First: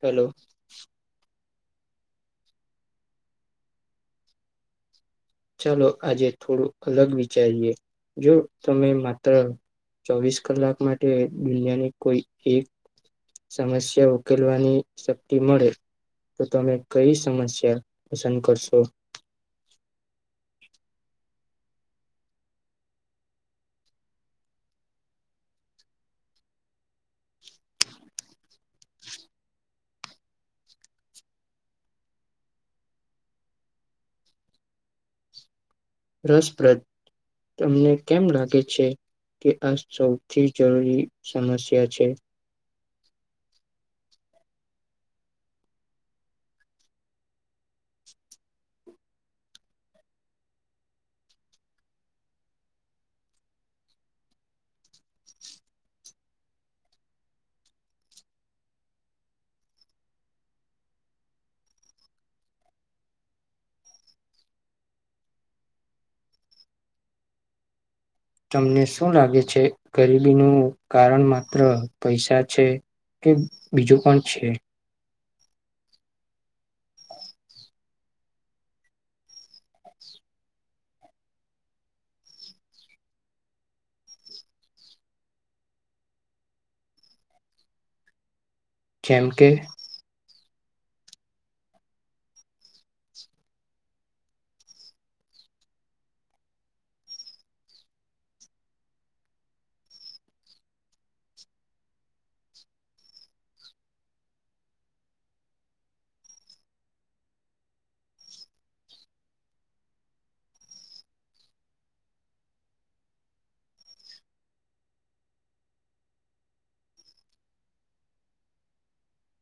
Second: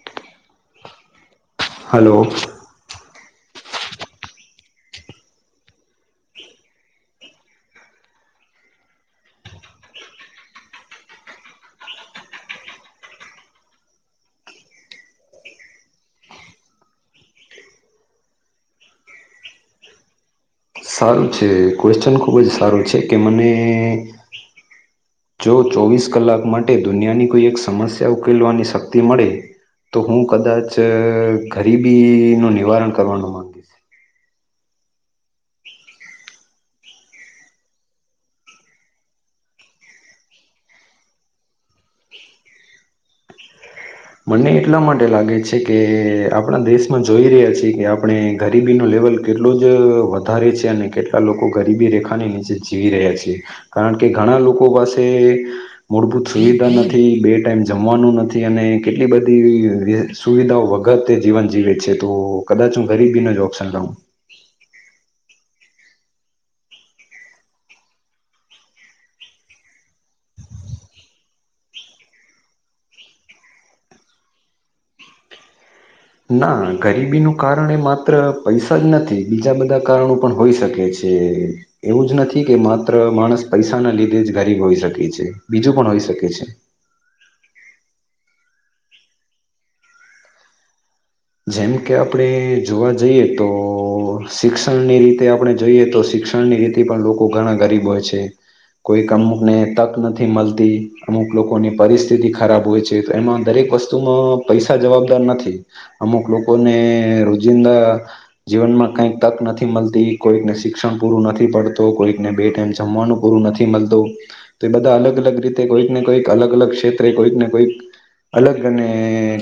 Hello. Hello. ચાલો આજે થોડું અલગ વિચારીએ. જો તમે માત્ર ચોવીસ કલાક માટે દુનિયાની કોઈ એક સમસ્યા ઉકેલવાની શક્તિ મળે, તો તમે કઈ સમસ્યા પસંદ કરશો? સારું છે ક્વેશ્ચન ખુબ જ સારું છે કે મને જો ચોવીસ કલાક માટે દુનિયાની કોઈ એક સમસ્યા ઉકેલવાની શક્તિ મળે, તો હું કદાચ ગરીબી નું નિવારણ કરવાનું માંગીશ. રસપ્રદ, તમને કેમ લાગે છે કે આ સૌથી જરૂરી સમસ્યા છે? મને એટલા માટે લાગે છે કે આપણા દેશમાં જોઈ રહ્યા છીએ કે આપણે ગરીબીનો લેવલ કેટલો જ વધારે છે અને કેટલા લોકો ગરીબી રેખાની નીચે જીવી રહ્યા છીએ. કારણ કે ઘણા લોકો પાસે મૂળભૂત સુવિધા નથી, બે ટાઈમ જમવાનું નથી અને કેટલી બધી સુવિધાઓ વગર તે જીવન જીવે છે. તો કદાચ હું ગરીબીનો જ ઓપ્શન લઉ. તમને શું લાગે છે ગરીબીનું કારણ માત્ર પૈસા છે કે બીજું પણ છે? ના ગરીબીનું કારણ એ માત્ર પૈસા જ નથી બીજા બધા કારણો પણ હોઈ શકે છે. એવું જ નથી કે માત્ર માણસ પૈસા ના લીધે જ ગરીબ હોઈ શકે છે બીજું પણ હોઈ શકે છે. જેમ કે જેમ કે આપણે જોવા જઈએ તો શિક્ષણની રીતે આપણે જોઈએ તો શિક્ષણની રીતે પણ લોકો ઘણા ગરીબ હોય છે. કોઈક અમુકને તક નથી મળતી, અમુક લોકોની પરિસ્થિતિ ખરાબ હોય છે તો એમાં દરેક વસ્તુમાં પૈસા જવાબદાર નથી. અમુક લોકોને રોજિંદા જીવનમાં કંઈક તક નથી મળતી, કોઈકને શિક્ષણ પૂરું નથી પડતું, કોઈકને બે ટાઈમ જમવાનું પૂરું નથી મળતું તો એ બધા અલગ અલગ રીતે કોઈકને કોઈક અલગ અલગ ક્ષેત્રે કોઈક ને કોઈક અલગ અને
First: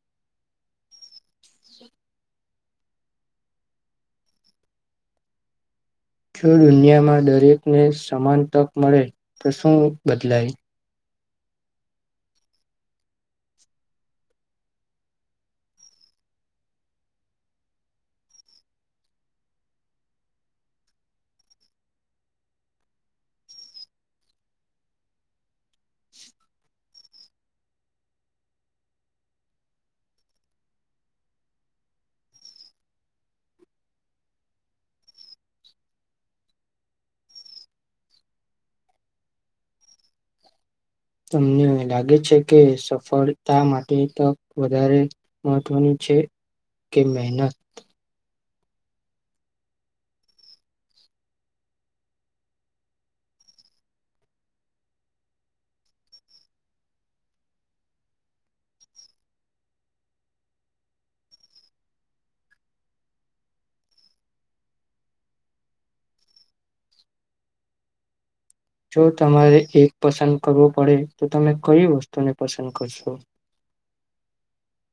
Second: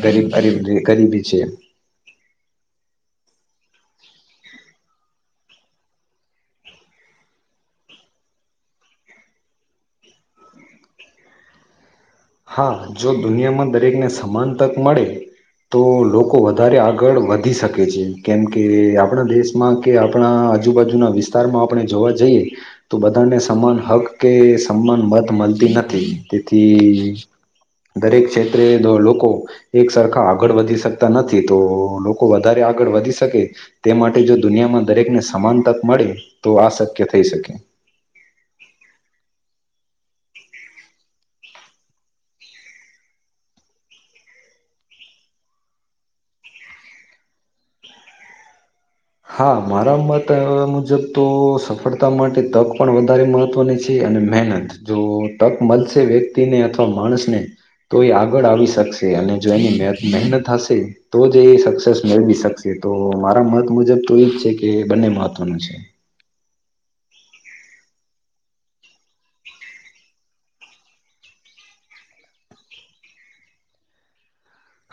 ગરીબ ગરીબ ગરીબી છે. જો દુનિયામાં દરેકને સમાન તક મળે, તો શું બદલાય? હા જો દુનિયામાં દરેકને સમાન તક મળે તો લોકો વધારે આગળ વધી શકે છે. કેમકે આપણા દેશમાં કે આપણા આજુબાજુના વિસ્તારમાં આપણે જોવા જઈએ તો બધાને સમાન હક કે સમાન મત મળતી નથી તેથી દરેક ક્ષેત્રે લોકો એક સરખા આગળ વધી શકતા નથી. તો લોકો વધારે આગળ વધી શકે તે માટે જો દુનિયામાં દરેકને સમાન તક મળે તો આ શક્ય થઈ શકે. તમને લાગે છે કે સફળતા માટે તક વધારે મહત્વની છે કે મહેનત? હા મારા મત મુજબ તો સફળતા માટે તક પણ વધારે મહત્વની છે અને મહેનત. જો તક મળશે વ્યક્તિને અથવા માણસને તો એ આગળ આવી શકશે અને જો એની મહેનત હશે તો જ એ સક્સેસ મેળવી શકશે. તો મારા મત મુજબ તો એજ છે કે બંને મહત્વનું છે. જો તમારે એક પસંદ કરવું પડે તો તમે કઈ વસ્તુને પસંદ કરશો?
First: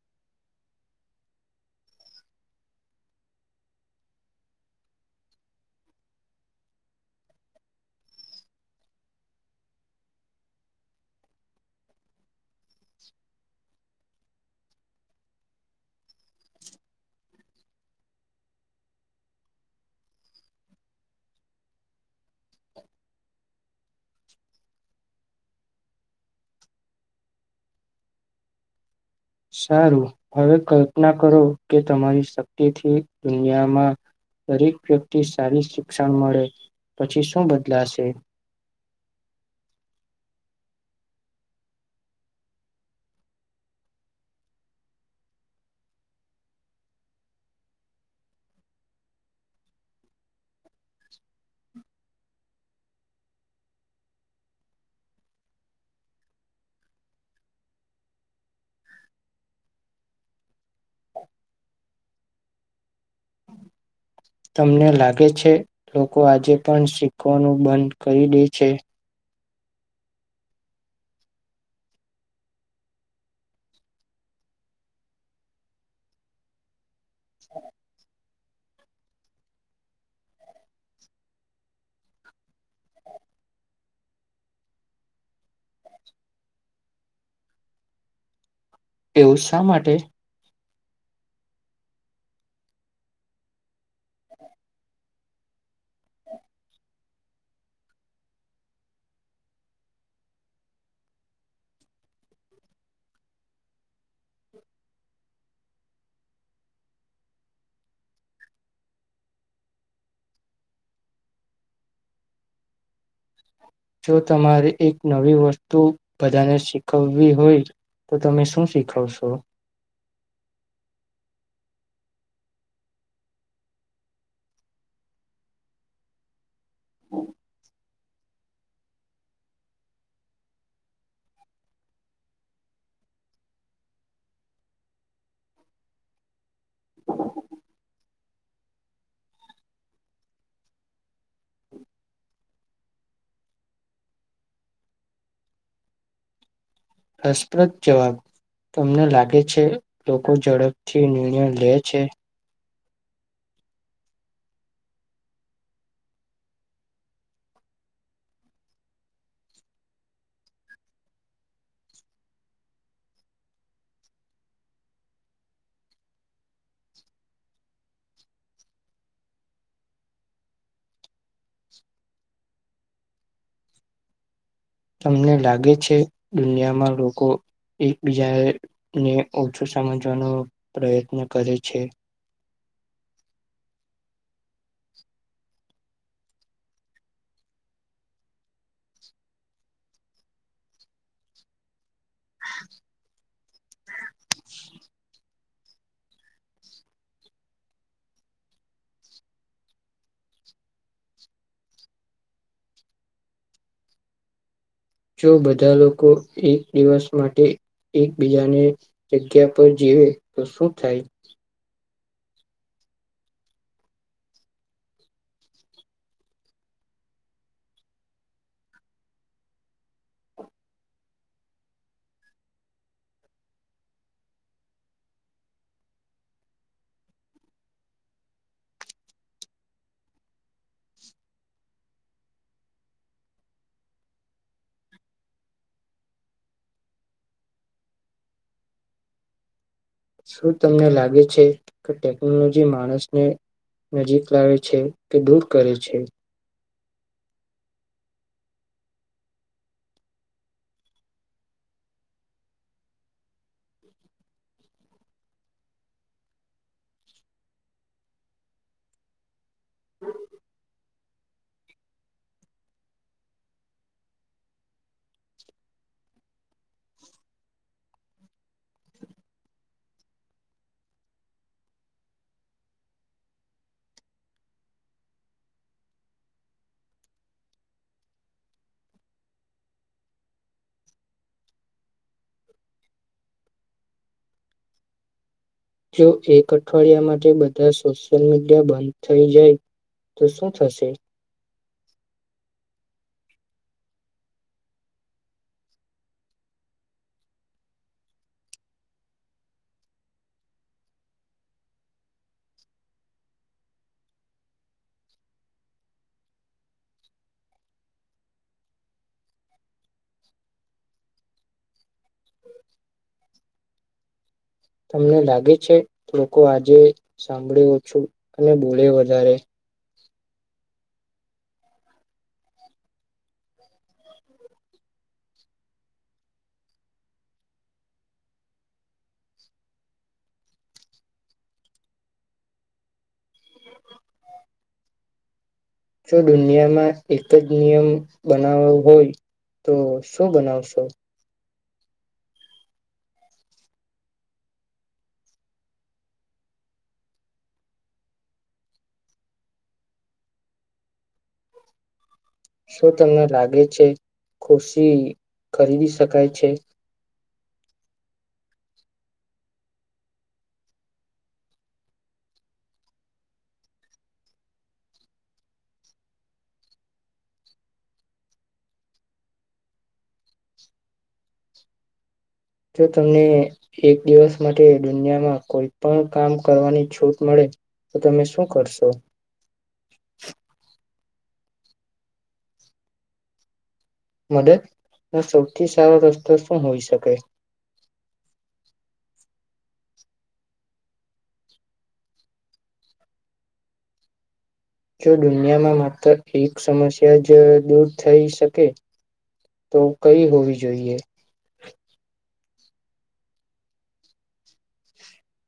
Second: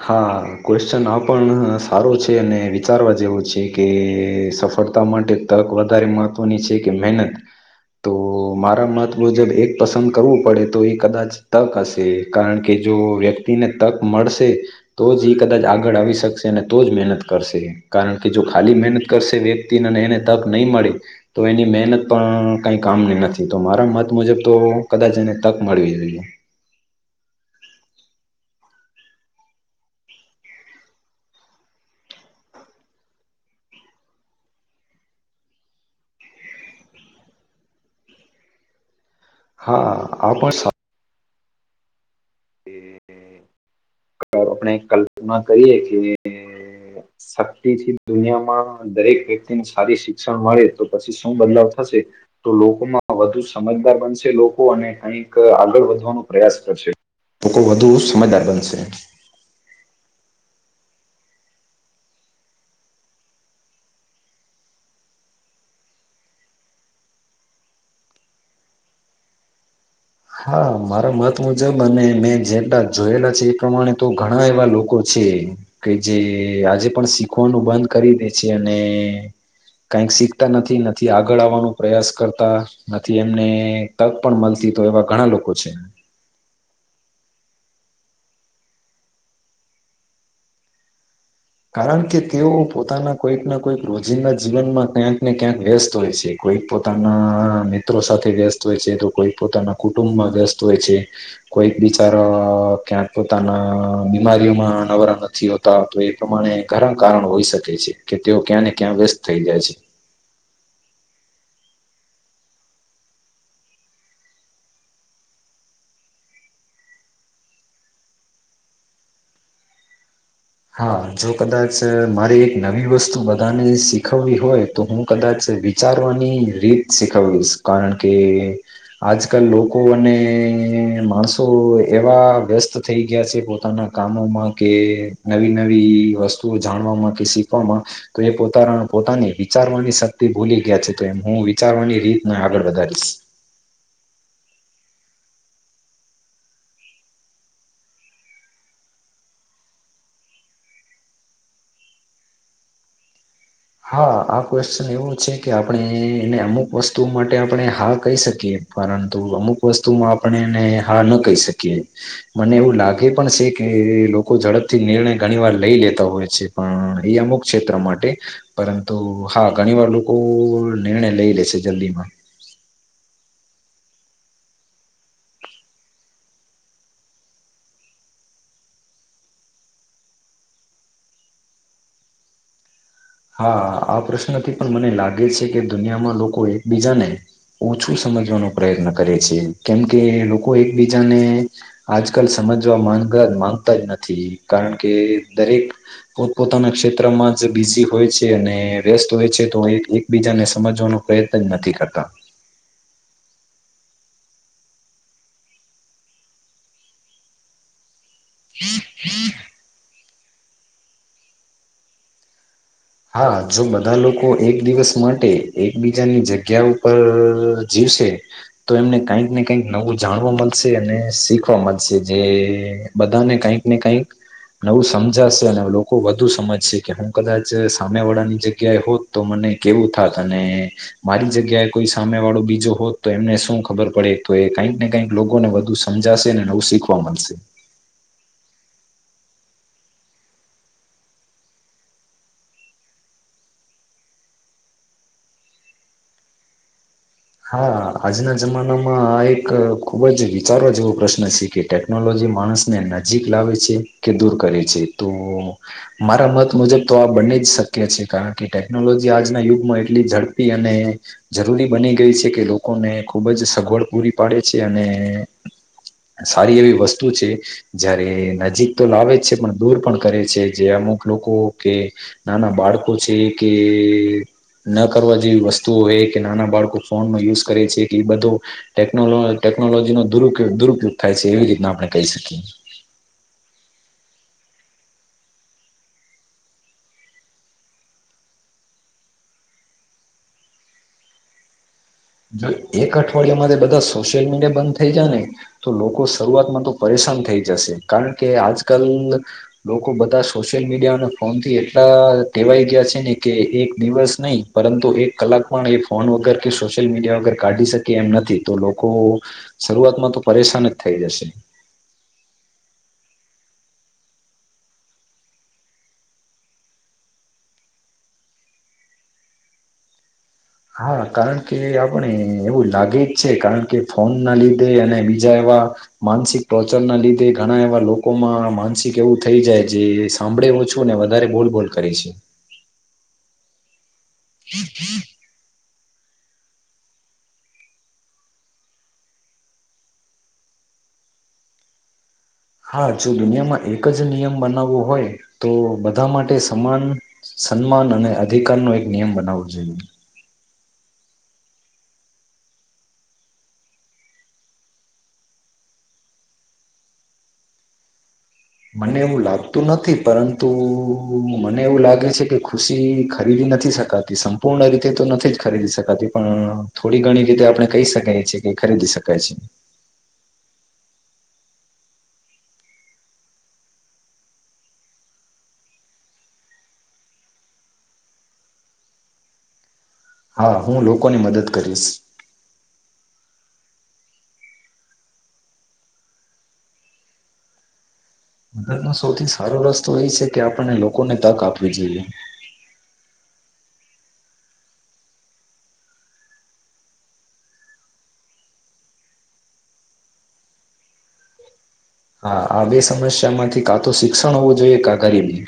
હા ક્વેશ્ચન આ પણ સારો છે અને વિચારવા જેવો છે કે સફળતા માટે તક વધારે મહત્વની છે કે મહેનત તો મારા મત મુજબ એક પસંદ કરવું પડે તો એ કદાચ તક હશે. કારણ કે જો વ્યક્તિને તક મળશે તો જ એ કદાચ આગળ આવી શકશે અને તો જ મહેનત કરશે. કારણ કે જો ખાલી મહેનત કરશે વ્યક્તિ અને એને તક નહીં મળે તો એની મહેનત પણ કઈ કામની નથી તો મારા મત મુજબ તો કદાચ એને તક મળવી જોઈએ. સારું હવે કલ્પના કરો કે તમારી શક્તિથી દુનિયામાં દરેક વ્યક્તિ સારી શિક્ષણ મળે, પછી શું બદલાશે? હા આ પણ કે આપણે કલ્પના કરીએ કે શક્તિથી દુનિયામાં દરેક વ્યક્તિને સારી શિક્ષણ મળે, તો પછી શું બદલાવ થશે તો લોકોમાં વધુ સમજદાર બનશે લોકો અને કઈક આગળ વધવાનો પ્રયાસ કરશે. લોકો કો વધુ સમજદાર બનશે, તમને લાગે છે લોકો આજે પણ શીખવાનું બંધ કરી દે છે? હા મારા મત મુજબ અને મેં જેટલા જોયેલા છે, એ પ્રમાણે તો ઘણા એવા લોકો છે, કે જે આજે પણ શીખવાનું બંધ કરી દે કક શીખતા નથી નથી આગળ આવવાનો પ્રયાસ કરતા નથી એમને તક પણ મળતી તો એવા ઘણા લોકો છે, એવું શા માટે? કારણ કે તેઓ પોતાના કોઈક ના કોઈક રોજિંદા જીવનમાં ક્યાંક ને ક્યાંક વ્યસ્ત હોય છે, કોઈક પોતાના મિત્રો સાથે વ્યસ્ત હોય છે તો કોઈક પોતાના કુટુંબમાં વ્યસ્ત હોય છે, કોઈક બિચારા ક્યાંક પોતાના બીમારીઓમાં નવરા નથી હોતા તો પ્રમાણે ઘરા કારણ હોઈ શકે છે કે તેઓ ક્યાં ને ક્યાં વ્યસ્ત થઈ જાય છે. જો તમારે એક નવી વસ્તુ બધાને શીખવવી હોય તો તમે શું શીખવશો? હા જો કદાચ મારે એક નવી વસ્તુ બધાને શીખવવી હોય, તો હું કદાચ વિચારવાની રીત શીખવીશ કારણ કે, આજકાલ લોકો અને માણસો એવા વ્યસ્ત થઈ ગયા છે, પોતાના કામોમાં કે નવી નવી વસ્તુ જાણવામાં કે શીખવામાં તો એ પોતાનાના પોતાની વિચારવાની શક્તિ ભૂલી ગયા છે, તો એમ હું વિચારવાની રીતને આગળ વધારીશ રસપ્રદ જવાબ તમને લાગે છે લોકો ઝડપથી નિર્ણય લે છે, હા આ ક્વેશ્ચન એવું છે, કે આપણે એને અમુક વસ્તુ માટે આપણે હા કહી શકીએ પરંતુ અમુક વસ્તુમાં આપણે એને હા ન કહી શકીએ મને એવું લાગે, પણ છે કે લોકો ઝડપથી નિર્ણય ઘણી વાર લઈ લેતા હોય છે, પણ એ અમુક ક્ષેત્ર માટે પરંતુ હા ઘણી વાર લોકો નિર્ણય લઈ લેશે જલ્દીમાં, તમને લાગે છે દુનિયામાં લોકો એકબીજાને ઓછું સમજવાનો પ્રયત્ન કરે છે, હા આ પ્રશ્નથી પણ મને લાગે છે કે દુનિયામાં લોકો એકબીજાને ઓછું સમજવાનો પ્રયત્ન કરે છે, કેમકે લોકો એકબીજાને આજકાલ સમજવા માંગ માંગતા જ નથી, કારણ કે દરેક પોતપોતાના ક્ષેત્રમાં જ બીજી હોય છે અને વ્યસ્ત હોય છે તો એકબીજાને સમજવાનો પ્રયત્ન જ નથી, કરતા જો બધા લોકો એક દિવસ માટે એકબીજાને જગ્યા પર જીવે તો શું થાય? હા જો બધા લોકો એક દિવસ માટે એકબીજાની જગ્યા ઉપર જીવશે તો એમને કઈક ને કઈક નવું જાણવા મળશે, અને શીખવા મળશે જે બધાને કઈક ને કઈક નવું સમજાશે અને લોકો વધુ સમજશે કે હું કદાચ સામે વાળાની જગ્યાએ હોત તો મને કેવું થાત અને મારી જગ્યાએ કોઈ સામે વાળો બીજો હોત તો એમને શું ખબર પડે તો એ કઈક ને કઈક લોકોને વધુ સમજાશે ને નવું શીખવા મળશે. શું તમને લાગે છે કે ટેકનોલોજી માણસને નજીક લાવે છે કે દૂર કરે છે? હા આજના જમાનામાં આ એક ખુબ જ વિચારવા જેવો પ્રશ્ન છે, કે ટેકનોલોજી માણસને નજીક લાવે છે કે દૂર કરે છે તો મારા મત મુજબ તો આ બંને જ શક્ય છે, કારણ કે ટેકનોલોજી આજના યુગ એટલી ઝડપી અને જરૂરી બની છે કે લોકોને ખૂબ જ સગવડ પૂરી પાડે છે, અને સારી એવી વસ્તુ છે જયારે નજીક તો લાવે છે પણ દૂર પણ કરે છે, જે અમુક લોકો કે નાના બાળકો છે કે ન કરવા જેવી વસ્તુઓ હો કે નાના બાળકો ફોન નો યુઝ કરે છે કે એ બધો ટેકનોલો ટેકનોલોજીનોોુ દુરુપયોગ થાય છે, એવી રીતના આપણે કહી શકીએ જો એક અઠવાડિયા માટે બધા સોશિયલ મીડિયા બંધ થઈ જાય તો શું થશે? જો એક અઠવાડિયામાંથી બધા સોશિયલ મીડિયા બંધ થઈ જાય ને તો લોકો શરૂઆતમાં તો પરેશાન થઈ જશે, કારણ કે આજ કલ લોકો બધા સોશિયલ મીડિયા અને ફોન થી એટલા કહેવાય ગયા છે, ને કે એક દિવસ નહી પરંતુ એક કલાક પણ એ ફોન વગર કે સો સોશિયલ મીડિયા વગર કાઢી શકે એમ નથી, તો લોકો શરૂઆતમાં તો પરેશાન જ થઈ જશે તમને લાગે છે લોકો આજે સાંભળે ઓછું અને બોલે વધારે હા કારણ કે આપણે એવું લાગે જ છે કારણ કે ફોન ના લીધે અને બીજા એવા માનસિક ટોર્ચર ના લીધે ઘણા એવા લોકોમાં માનસિક એવું થઈ જાય જે સાંભળે ઓછું વધારે બોલબોલ કરે છે. [unintelligible] જો દુનિયામાં એક જ નિયમ બનાવવ હોય તો શું બનાવશો? હા જો દુનિયામાં એક જ નિયમ બનાવવો હોય તો બધા માટે સમાન સન્માન અને અધિકારનો એક નિયમ બનાવવો જોઈએ. શું તમને લાગે છે ખુશી ખરીદી શકાય છે? મને એવું લાગતું નથી પરંતુ મને એવું લાગે છે કે ખુશી ખરીદી નથી શકાતી સંપૂર્ણ રીતે તો નથી જ ખરીદી શકાતી પણ થોડી ઘણી રીતે આપણે કહી શકીએ છ છેએ કે ખરીદી શકાય છે. જો તમને એક દિવસ માટે દુનિયામાં કોઈ પણ કામ કરવાની છૂટ મળે તો તમે શું કરશો? હા હું લોકોની મદદ કરીશ. મદદ નો સૌથી સારો રસ્તો શું હોઈ શકેાય? મદદ સૌથી સારો રસ્તો એ છે કે આપણને લોકોને તક આપવી જોઈએ. જો દુનિયામાં માત્ર એક સમસ્યા જ દૂર થઈ શકે તો કઈ હોવી જોઈએ? હા આ બે સમસ્યા માંથી કા તો શિક્ષણ હોવું જોઈએ કા ગરીબી.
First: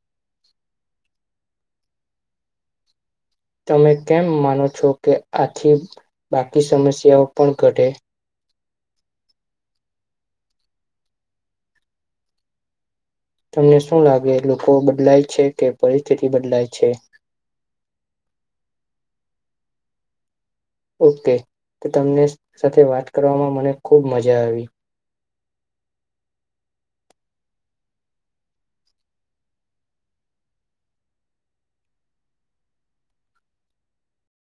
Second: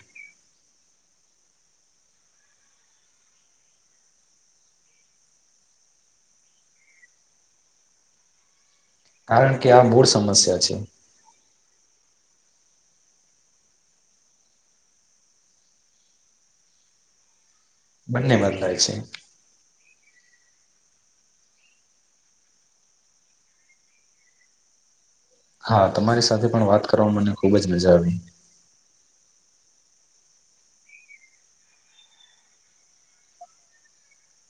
તમે કેમ માનો છો કે આથી બાકી સમસ્યાઓ પણ ઘટે? કારણ કે આ મૂળ સમસ્યા છે. તમને શું લાગે લોકો બદલાય છે કે પરિસ્થિતિ બદલાય છે? બંને બદલાય છે. ઓકે તો તમને સાથે વાત કરવામાં મને ખુબ મજા આવી. હા તમારી સાથે પણ વાત કરવાવામાં મને ખુબ જ મજા આવી.